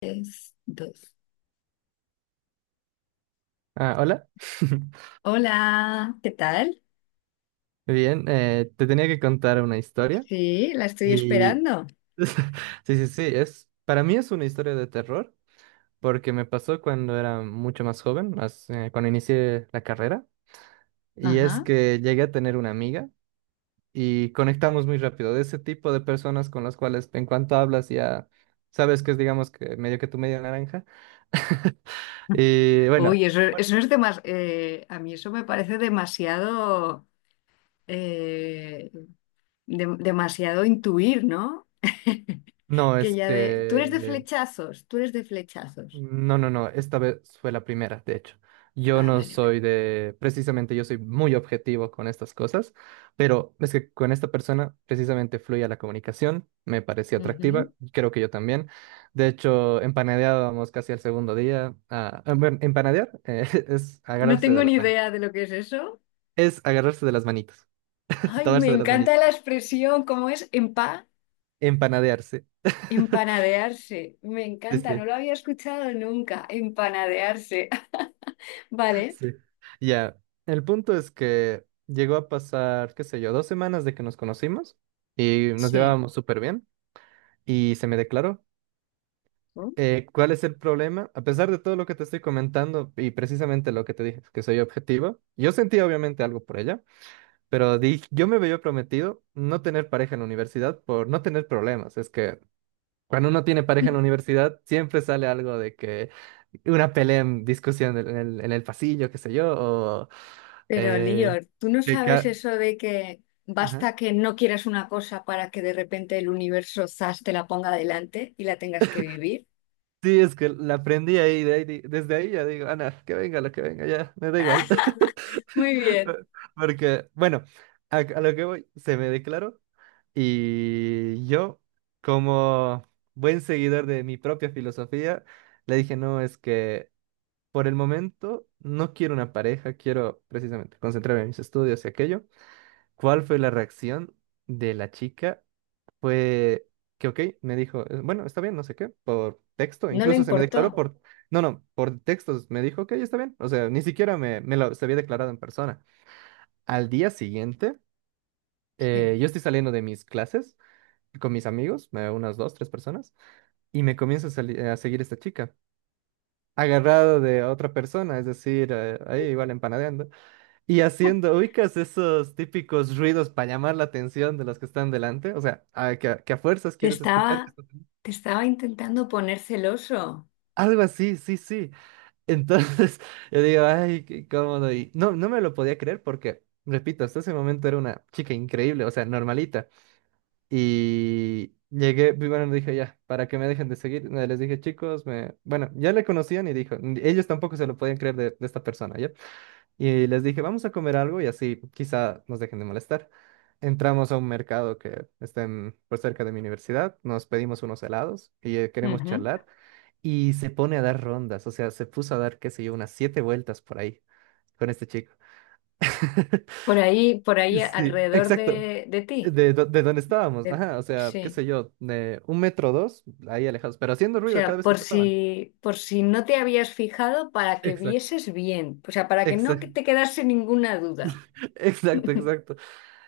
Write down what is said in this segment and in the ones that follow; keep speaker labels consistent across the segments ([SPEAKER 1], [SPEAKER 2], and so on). [SPEAKER 1] Tres, dos.
[SPEAKER 2] Ah, hola.
[SPEAKER 1] Hola, ¿qué tal?
[SPEAKER 2] Bien, te tenía que contar una historia
[SPEAKER 1] Sí, la estoy
[SPEAKER 2] y
[SPEAKER 1] esperando.
[SPEAKER 2] sí, sí, sí, es para mí es una historia de terror porque me pasó cuando era mucho más joven, más, cuando inicié la carrera y es
[SPEAKER 1] Ajá.
[SPEAKER 2] que llegué a tener una amiga y conectamos muy rápido, de ese tipo de personas con las cuales en cuanto hablas ya sabes que es, digamos que medio que tu media naranja. Y bueno,
[SPEAKER 1] Uy, eso es demasiado. A mí eso me parece demasiado, eh, demasiado intuir, ¿no?
[SPEAKER 2] no
[SPEAKER 1] Que
[SPEAKER 2] es
[SPEAKER 1] ya de. Tú eres de
[SPEAKER 2] que...
[SPEAKER 1] flechazos, tú eres de flechazos.
[SPEAKER 2] No, no, no, esta vez fue la primera, de hecho. Yo
[SPEAKER 1] Ah,
[SPEAKER 2] no
[SPEAKER 1] vale, vale.
[SPEAKER 2] soy de, precisamente yo soy muy objetivo con estas cosas, pero es que con esta persona precisamente fluía la comunicación, me parecía
[SPEAKER 1] Ujú.
[SPEAKER 2] atractiva, y creo que yo también. De hecho, empanadeábamos casi al segundo día. Ah, ah, bueno, empanadear, es
[SPEAKER 1] No
[SPEAKER 2] agarrarse
[SPEAKER 1] tengo
[SPEAKER 2] de
[SPEAKER 1] ni
[SPEAKER 2] las
[SPEAKER 1] idea de
[SPEAKER 2] manitas,
[SPEAKER 1] lo que es eso.
[SPEAKER 2] es agarrarse de las manitas,
[SPEAKER 1] Ay, me
[SPEAKER 2] tomarse de las
[SPEAKER 1] encanta
[SPEAKER 2] manitas,
[SPEAKER 1] la expresión, ¿cómo es? Empa,
[SPEAKER 2] empanadearse.
[SPEAKER 1] empanadearse. Me
[SPEAKER 2] Sí,
[SPEAKER 1] encanta, no
[SPEAKER 2] sí.
[SPEAKER 1] lo había escuchado nunca, empanadearse. Vale.
[SPEAKER 2] Sí. Ya, el punto es que llegó a pasar, qué sé yo, dos semanas de que nos conocimos y nos
[SPEAKER 1] Sí.
[SPEAKER 2] llevábamos súper bien y se me declaró.
[SPEAKER 1] ¿No?
[SPEAKER 2] ¿cuál es el problema? A pesar de todo lo que te estoy comentando y precisamente lo que te dije, que soy objetivo, yo sentía obviamente algo por ella, pero di, yo me había prometido no tener pareja en la universidad por no tener problemas. Es que cuando uno tiene pareja en la universidad, siempre sale algo, de que una pelea, en discusión en el pasillo, qué sé yo, o
[SPEAKER 1] Pero Lío,
[SPEAKER 2] eh,
[SPEAKER 1] tú no
[SPEAKER 2] que...
[SPEAKER 1] sabes
[SPEAKER 2] ca-
[SPEAKER 1] eso de que
[SPEAKER 2] Ajá.
[SPEAKER 1] basta que no quieras una cosa para que de repente el universo zas te la ponga delante y la tengas que vivir.
[SPEAKER 2] Sí, es que la aprendí ahí, de ahí di- desde ahí ya digo, Ana, que venga lo que venga, ya, me da igual.
[SPEAKER 1] Muy bien.
[SPEAKER 2] Porque, bueno, a lo que voy, se me declaró y yo, como buen seguidor de mi propia filosofía, le dije, no, es que... Por el momento, no quiero una pareja, quiero precisamente concentrarme en mis estudios y aquello. ¿Cuál fue la reacción de la chica? Fue que, ok, me dijo, bueno, está bien, no sé qué", por texto,
[SPEAKER 1] No le
[SPEAKER 2] incluso se me declaró
[SPEAKER 1] importó.
[SPEAKER 2] por... no, no, por textos, me dijo, ok, está bien, o sea, ni siquiera me lo... se había declarado en persona. Al día siguiente,
[SPEAKER 1] Sí.
[SPEAKER 2] yo estoy saliendo de mis clases con mis amigos, unas dos, tres personas, y me comienza a, sali- a seguir esta chica, agarrado de otra persona, es decir, ahí igual empanadeando. Y haciendo, ubicas esos típicos ruidos para llamar la atención de los que están delante, o sea, a- que, a que a fuerzas
[SPEAKER 1] Te
[SPEAKER 2] quieres escuchar. Que
[SPEAKER 1] estaba,
[SPEAKER 2] están- delante.
[SPEAKER 1] te estaba intentando poner celoso.
[SPEAKER 2] Algo así, sí, sí. Entonces, yo digo, ay, qué cómodo. Y no, no me lo podía creer porque, repito, hasta ese momento era una chica increíble, o sea, normalita. Y llegué, y bueno, dije, ya, para que me dejen de seguir, les dije, chicos, me... bueno, ya le conocían y dijo, ellos tampoco se lo podían creer de esta persona, ¿ya? Y les dije, vamos a comer algo y así quizá nos dejen de molestar. Entramos a un mercado que está en- por cerca de mi universidad, nos pedimos unos helados y queremos
[SPEAKER 1] Ujú.
[SPEAKER 2] charlar. Y se pone a dar rondas, o sea, se puso a dar, qué sé yo, unas siete vueltas por ahí con este chico.
[SPEAKER 1] Por ahí, por ahí
[SPEAKER 2] Sí,
[SPEAKER 1] alrededor
[SPEAKER 2] exacto.
[SPEAKER 1] de ti.
[SPEAKER 2] De, do- de donde estábamos,
[SPEAKER 1] De-
[SPEAKER 2] ajá, o sea, qué
[SPEAKER 1] sí.
[SPEAKER 2] sé yo, de un metro o dos, ahí alejados, pero haciendo
[SPEAKER 1] O
[SPEAKER 2] ruido cada
[SPEAKER 1] sea,
[SPEAKER 2] vez que
[SPEAKER 1] por
[SPEAKER 2] pasaban.
[SPEAKER 1] si, por si no te habías fijado, para que
[SPEAKER 2] Exacto,
[SPEAKER 1] vieses bien. O sea, para que no
[SPEAKER 2] exacto,
[SPEAKER 1] te quedase ninguna duda.
[SPEAKER 2] exacto, exacto.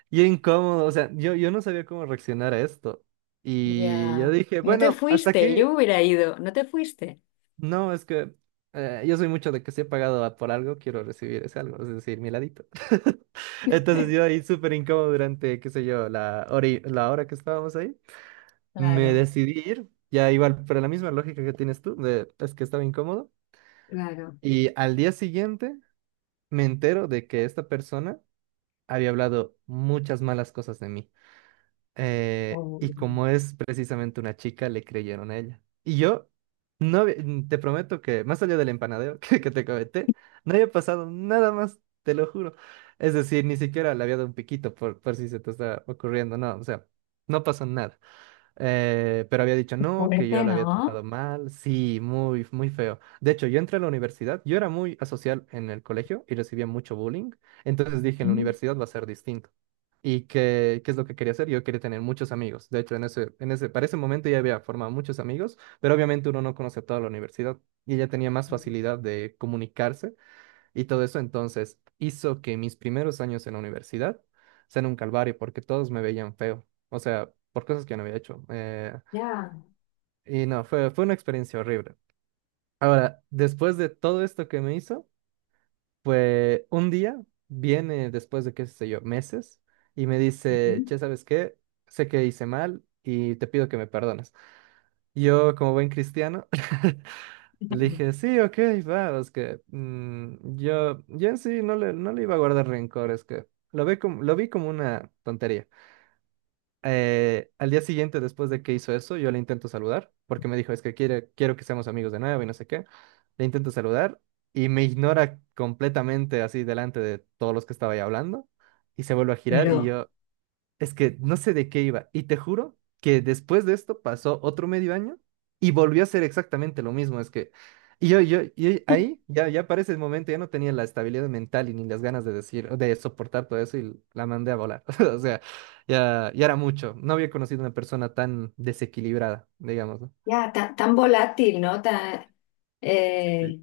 [SPEAKER 2] Y incómodo, o sea, yo no sabía cómo reaccionar a esto. Y yo
[SPEAKER 1] Ya.
[SPEAKER 2] dije,
[SPEAKER 1] No te
[SPEAKER 2] bueno, hasta
[SPEAKER 1] fuiste,
[SPEAKER 2] aquí,
[SPEAKER 1] yo me hubiera ido. No te fuiste.
[SPEAKER 2] no, es que yo soy mucho de que si he pagado a- por algo, quiero recibir ese algo, es decir, mi ladito. Entonces yo ahí súper incómodo durante, qué sé yo, la hora, y- la hora que estábamos ahí, me
[SPEAKER 1] Claro.
[SPEAKER 2] decidí ir, ya igual, pero la misma lógica que tienes tú, de, es que estaba incómodo.
[SPEAKER 1] Claro.
[SPEAKER 2] Y al día siguiente me entero de que esta persona había hablado muchas malas cosas de mí. Eh,
[SPEAKER 1] Oh,
[SPEAKER 2] y como es precisamente una chica, le creyeron a ella. Y yo, no había- te prometo que, más allá del empanadeo que te comenté, no había pasado nada más, te lo juro. Es decir, ni siquiera le había dado un piquito por si se te está ocurriendo, no, o sea, no pasó nada. Pero había dicho
[SPEAKER 1] qué
[SPEAKER 2] no, que yo
[SPEAKER 1] fuerte,
[SPEAKER 2] la había tratado
[SPEAKER 1] ¿no?
[SPEAKER 2] mal, sí, muy, muy feo. De hecho, yo entré a la universidad, yo era muy asocial en el colegio y recibía mucho bullying, entonces dije, en la
[SPEAKER 1] Mm.
[SPEAKER 2] universidad va a ser distinto. ¿Y qué, qué es lo que quería hacer? Yo quería tener muchos amigos. De hecho, en ese, para ese momento ya había formado muchos amigos, pero obviamente uno no conoce a toda la universidad y ya tenía más facilidad de comunicarse y todo eso. Entonces, hizo que mis primeros años en la universidad sean un calvario porque todos me veían feo. O sea, por cosas que no había hecho.
[SPEAKER 1] Ya.
[SPEAKER 2] Y no, fue, fue una experiencia horrible. Ahora, después de todo esto que me hizo... Pues un día viene, después de qué sé yo, meses, y me dice,
[SPEAKER 1] Ujú.
[SPEAKER 2] che, ¿sabes qué? Sé que hice mal y te pido que me perdones. Yo, como buen cristiano, le dije, sí, ok, va, es que yo en sí no le, no le iba a guardar rencor, es que lo vi como una tontería. Al día siguiente, después de que hizo eso, yo le intento saludar, porque me dijo, es que quiere, quiero que seamos amigos de nuevo y no sé qué. Le intento saludar y me ignora completamente así delante de todos los que estaba ahí hablando y se vuelve a girar y
[SPEAKER 1] Pero
[SPEAKER 2] yo, es que no sé de qué iba. Y te juro que después de esto pasó otro medio año y volvió a ser exactamente lo mismo. Es que, y ahí ya, ya para ese momento ya no tenía la estabilidad mental y ni las ganas de decir, de soportar todo eso, y la mandé a volar. O sea, ya, ya era mucho. No había conocido una persona tan desequilibrada, digamos, ¿no?
[SPEAKER 1] ya, ta- tan, volátil, ¿no? Tan,
[SPEAKER 2] Sí.
[SPEAKER 1] eh,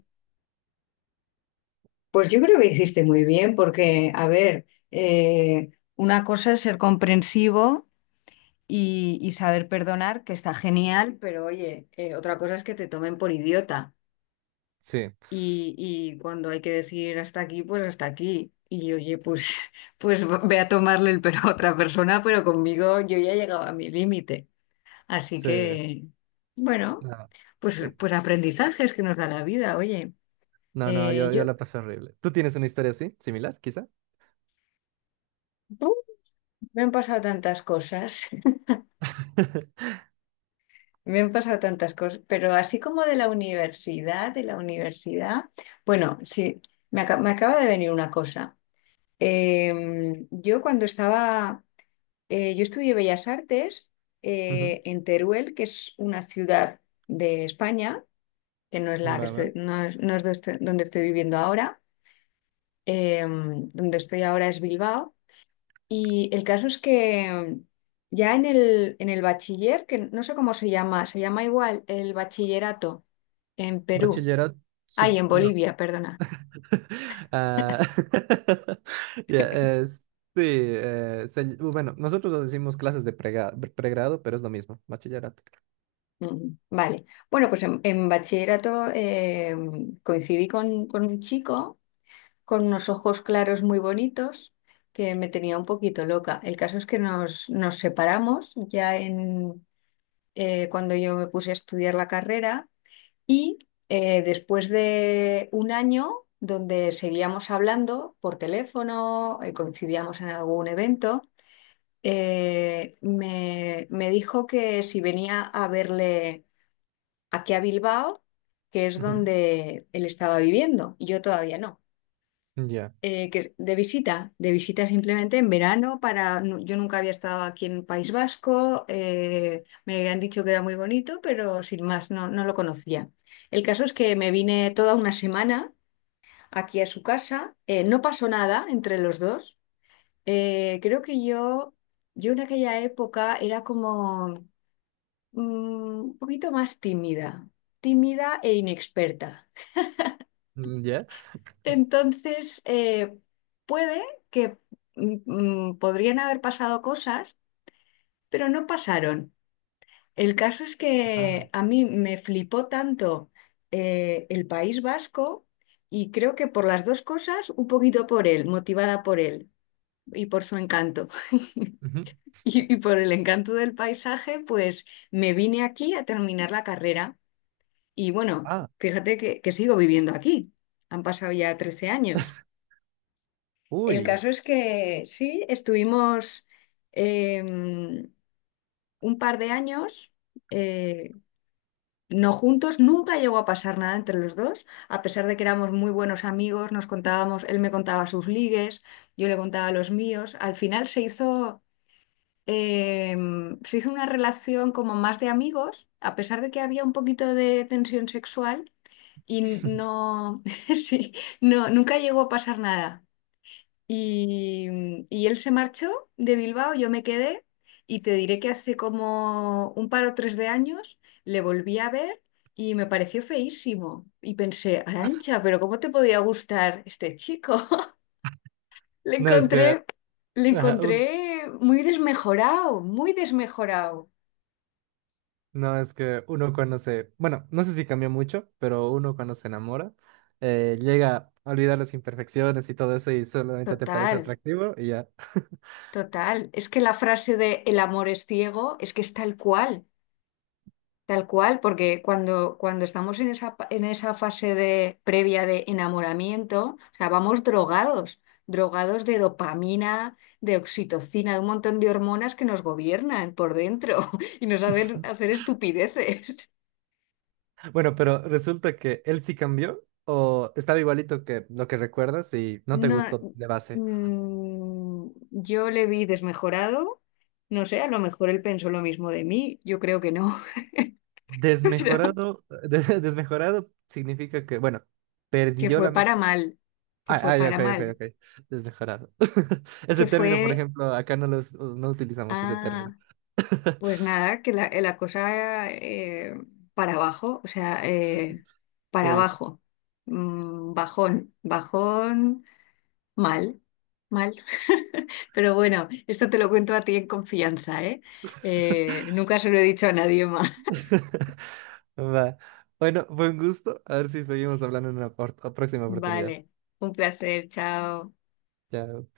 [SPEAKER 1] pues yo creo que hiciste muy bien, porque, a ver, eh, una cosa es ser comprensivo y saber perdonar, que está genial, pero oye, otra cosa es que te tomen por idiota.
[SPEAKER 2] Sí,
[SPEAKER 1] Y, y cuando hay que decir hasta aquí, pues hasta aquí. Y oye, pues, pues ve a tomarle el pelo a otra persona, pero conmigo yo ya he llegado a mi límite. Así
[SPEAKER 2] sí.
[SPEAKER 1] que, bueno,
[SPEAKER 2] No,
[SPEAKER 1] pues,
[SPEAKER 2] eh,
[SPEAKER 1] pues aprendizajes que nos da la vida, oye.
[SPEAKER 2] no, no,
[SPEAKER 1] Yo,
[SPEAKER 2] yo la pasé horrible. ¿Tú tienes una historia así, similar, quizá?
[SPEAKER 1] ¡uh! Me han pasado tantas cosas, me han pasado tantas cosas, pero así como de la universidad, bueno, sí, me, aca- me acaba de venir una cosa. Yo cuando estaba. Yo estudié Bellas Artes
[SPEAKER 2] Ujú,
[SPEAKER 1] en Teruel, que es una ciudad de España, que no es la que
[SPEAKER 2] va, va.
[SPEAKER 1] estoy- no es, no es do- estoy- donde estoy viviendo ahora. Eh, donde estoy ahora es Bilbao. Y el caso es que ya en el bachiller, que no sé cómo se llama igual el bachillerato en Perú.
[SPEAKER 2] Bachillerato,
[SPEAKER 1] Ay,
[SPEAKER 2] sup-
[SPEAKER 1] en
[SPEAKER 2] no.
[SPEAKER 1] Bolivia, perdona.
[SPEAKER 2] Ah, ya, sí, se- bueno, nosotros lo decimos clases de prega- pregrado, pero es lo mismo, bachillerato.
[SPEAKER 1] Mm, vale. Bueno, pues en bachillerato coincidí con un chico, con unos ojos claros muy bonitos, que me tenía un poquito loca. El caso es que nos, nos separamos ya en, cuando yo me puse a estudiar la carrera y después de un año donde seguíamos hablando por teléfono, coincidíamos en algún evento, me dijo que si venía a verle aquí a Bilbao, que es
[SPEAKER 2] Ujú,
[SPEAKER 1] donde él estaba viviendo, y yo todavía no.
[SPEAKER 2] ya,
[SPEAKER 1] Que de visita simplemente en verano para, nu- yo nunca había estado aquí en País Vasco, me han dicho que era muy bonito, pero sin más, no, no lo conocía. El caso es que me vine toda una semana aquí a su casa, no pasó nada entre los dos. Eh, creo que yo, yo en aquella época era como un poquito más tímida, tímida e inexperta.
[SPEAKER 2] mm, ya.
[SPEAKER 1] Entonces, puede que mm, mm, podrían haber pasado cosas, pero no pasaron. El caso es
[SPEAKER 2] Ah,
[SPEAKER 1] que a mí me flipó tanto el País Vasco, y creo que por las dos cosas, un poquito por él, motivada por él y por su encanto.
[SPEAKER 2] ujú.
[SPEAKER 1] Y, y por el encanto del paisaje, pues me vine aquí a terminar la carrera. Y bueno,
[SPEAKER 2] Ah,
[SPEAKER 1] fíjate que sigo viviendo aquí. Han pasado ya 13 años. El
[SPEAKER 2] uy.
[SPEAKER 1] caso es que sí, estuvimos un par de años, eh, no juntos, nunca llegó a pasar nada entre los dos, a pesar de que éramos muy buenos amigos, nos contábamos, él me contaba sus ligues, yo le contaba los míos. Al final eh, se hizo una relación como más de amigos, a pesar de que había un poquito de tensión sexual y no, sí, no, nunca llegó a pasar nada. Y, y él se marchó de Bilbao, yo me quedé y te diré que hace como un par o tres de años le volví a ver y me pareció feísimo. Y pensé, Arancha, pero ¿cómo te podía gustar este chico? Le
[SPEAKER 2] No es que,
[SPEAKER 1] encontré, le
[SPEAKER 2] ajá, un-
[SPEAKER 1] encontré muy desmejorado, muy desmejorado.
[SPEAKER 2] no es que uno cuando se, bueno, no sé si cambia mucho, pero uno cuando se enamora, llega a olvidar las imperfecciones y todo eso y solamente te parece
[SPEAKER 1] Total,
[SPEAKER 2] atractivo y ya.
[SPEAKER 1] total. Es que la frase de el amor es ciego es que es tal cual. Tal cual, porque cuando, cuando estamos en esa, pa- en esa fase de, previa de enamoramiento, o sea, vamos drogados, drogados de dopamina, de oxitocina, de un montón de hormonas que nos gobiernan por dentro y nos hacen hacer estupideces.
[SPEAKER 2] Bueno, pero resulta que él sí cambió o estaba igualito que lo que recuerdas y no te
[SPEAKER 1] No,
[SPEAKER 2] gustó de base.
[SPEAKER 1] yo le vi desmejorado, no sé, a lo mejor él pensó lo mismo de mí, yo creo que no, pero
[SPEAKER 2] Desmejorado, de- desmejorado significa que, bueno,
[SPEAKER 1] que
[SPEAKER 2] perdió la
[SPEAKER 1] fue para
[SPEAKER 2] mejor.
[SPEAKER 1] mal, que
[SPEAKER 2] Ah,
[SPEAKER 1] fue
[SPEAKER 2] ah, ya,
[SPEAKER 1] para
[SPEAKER 2] ok, ok,
[SPEAKER 1] mal,
[SPEAKER 2] ok. Desmejorado. Ese
[SPEAKER 1] que
[SPEAKER 2] término, por
[SPEAKER 1] fue...
[SPEAKER 2] ejemplo, acá no los, no utilizamos ese
[SPEAKER 1] Ah.
[SPEAKER 2] término.
[SPEAKER 1] Pues nada, que la cosa para abajo, o sea, para
[SPEAKER 2] Oye.
[SPEAKER 1] abajo. Mm, bajón, bajón, mal, mal. Pero bueno, esto te lo cuento a ti en confianza, ¿eh? Nunca se lo he dicho a nadie más.
[SPEAKER 2] Va. Bueno, buen gusto. A ver si seguimos hablando en una por- próxima oportunidad.
[SPEAKER 1] Vale, un placer, chao.
[SPEAKER 2] Ya.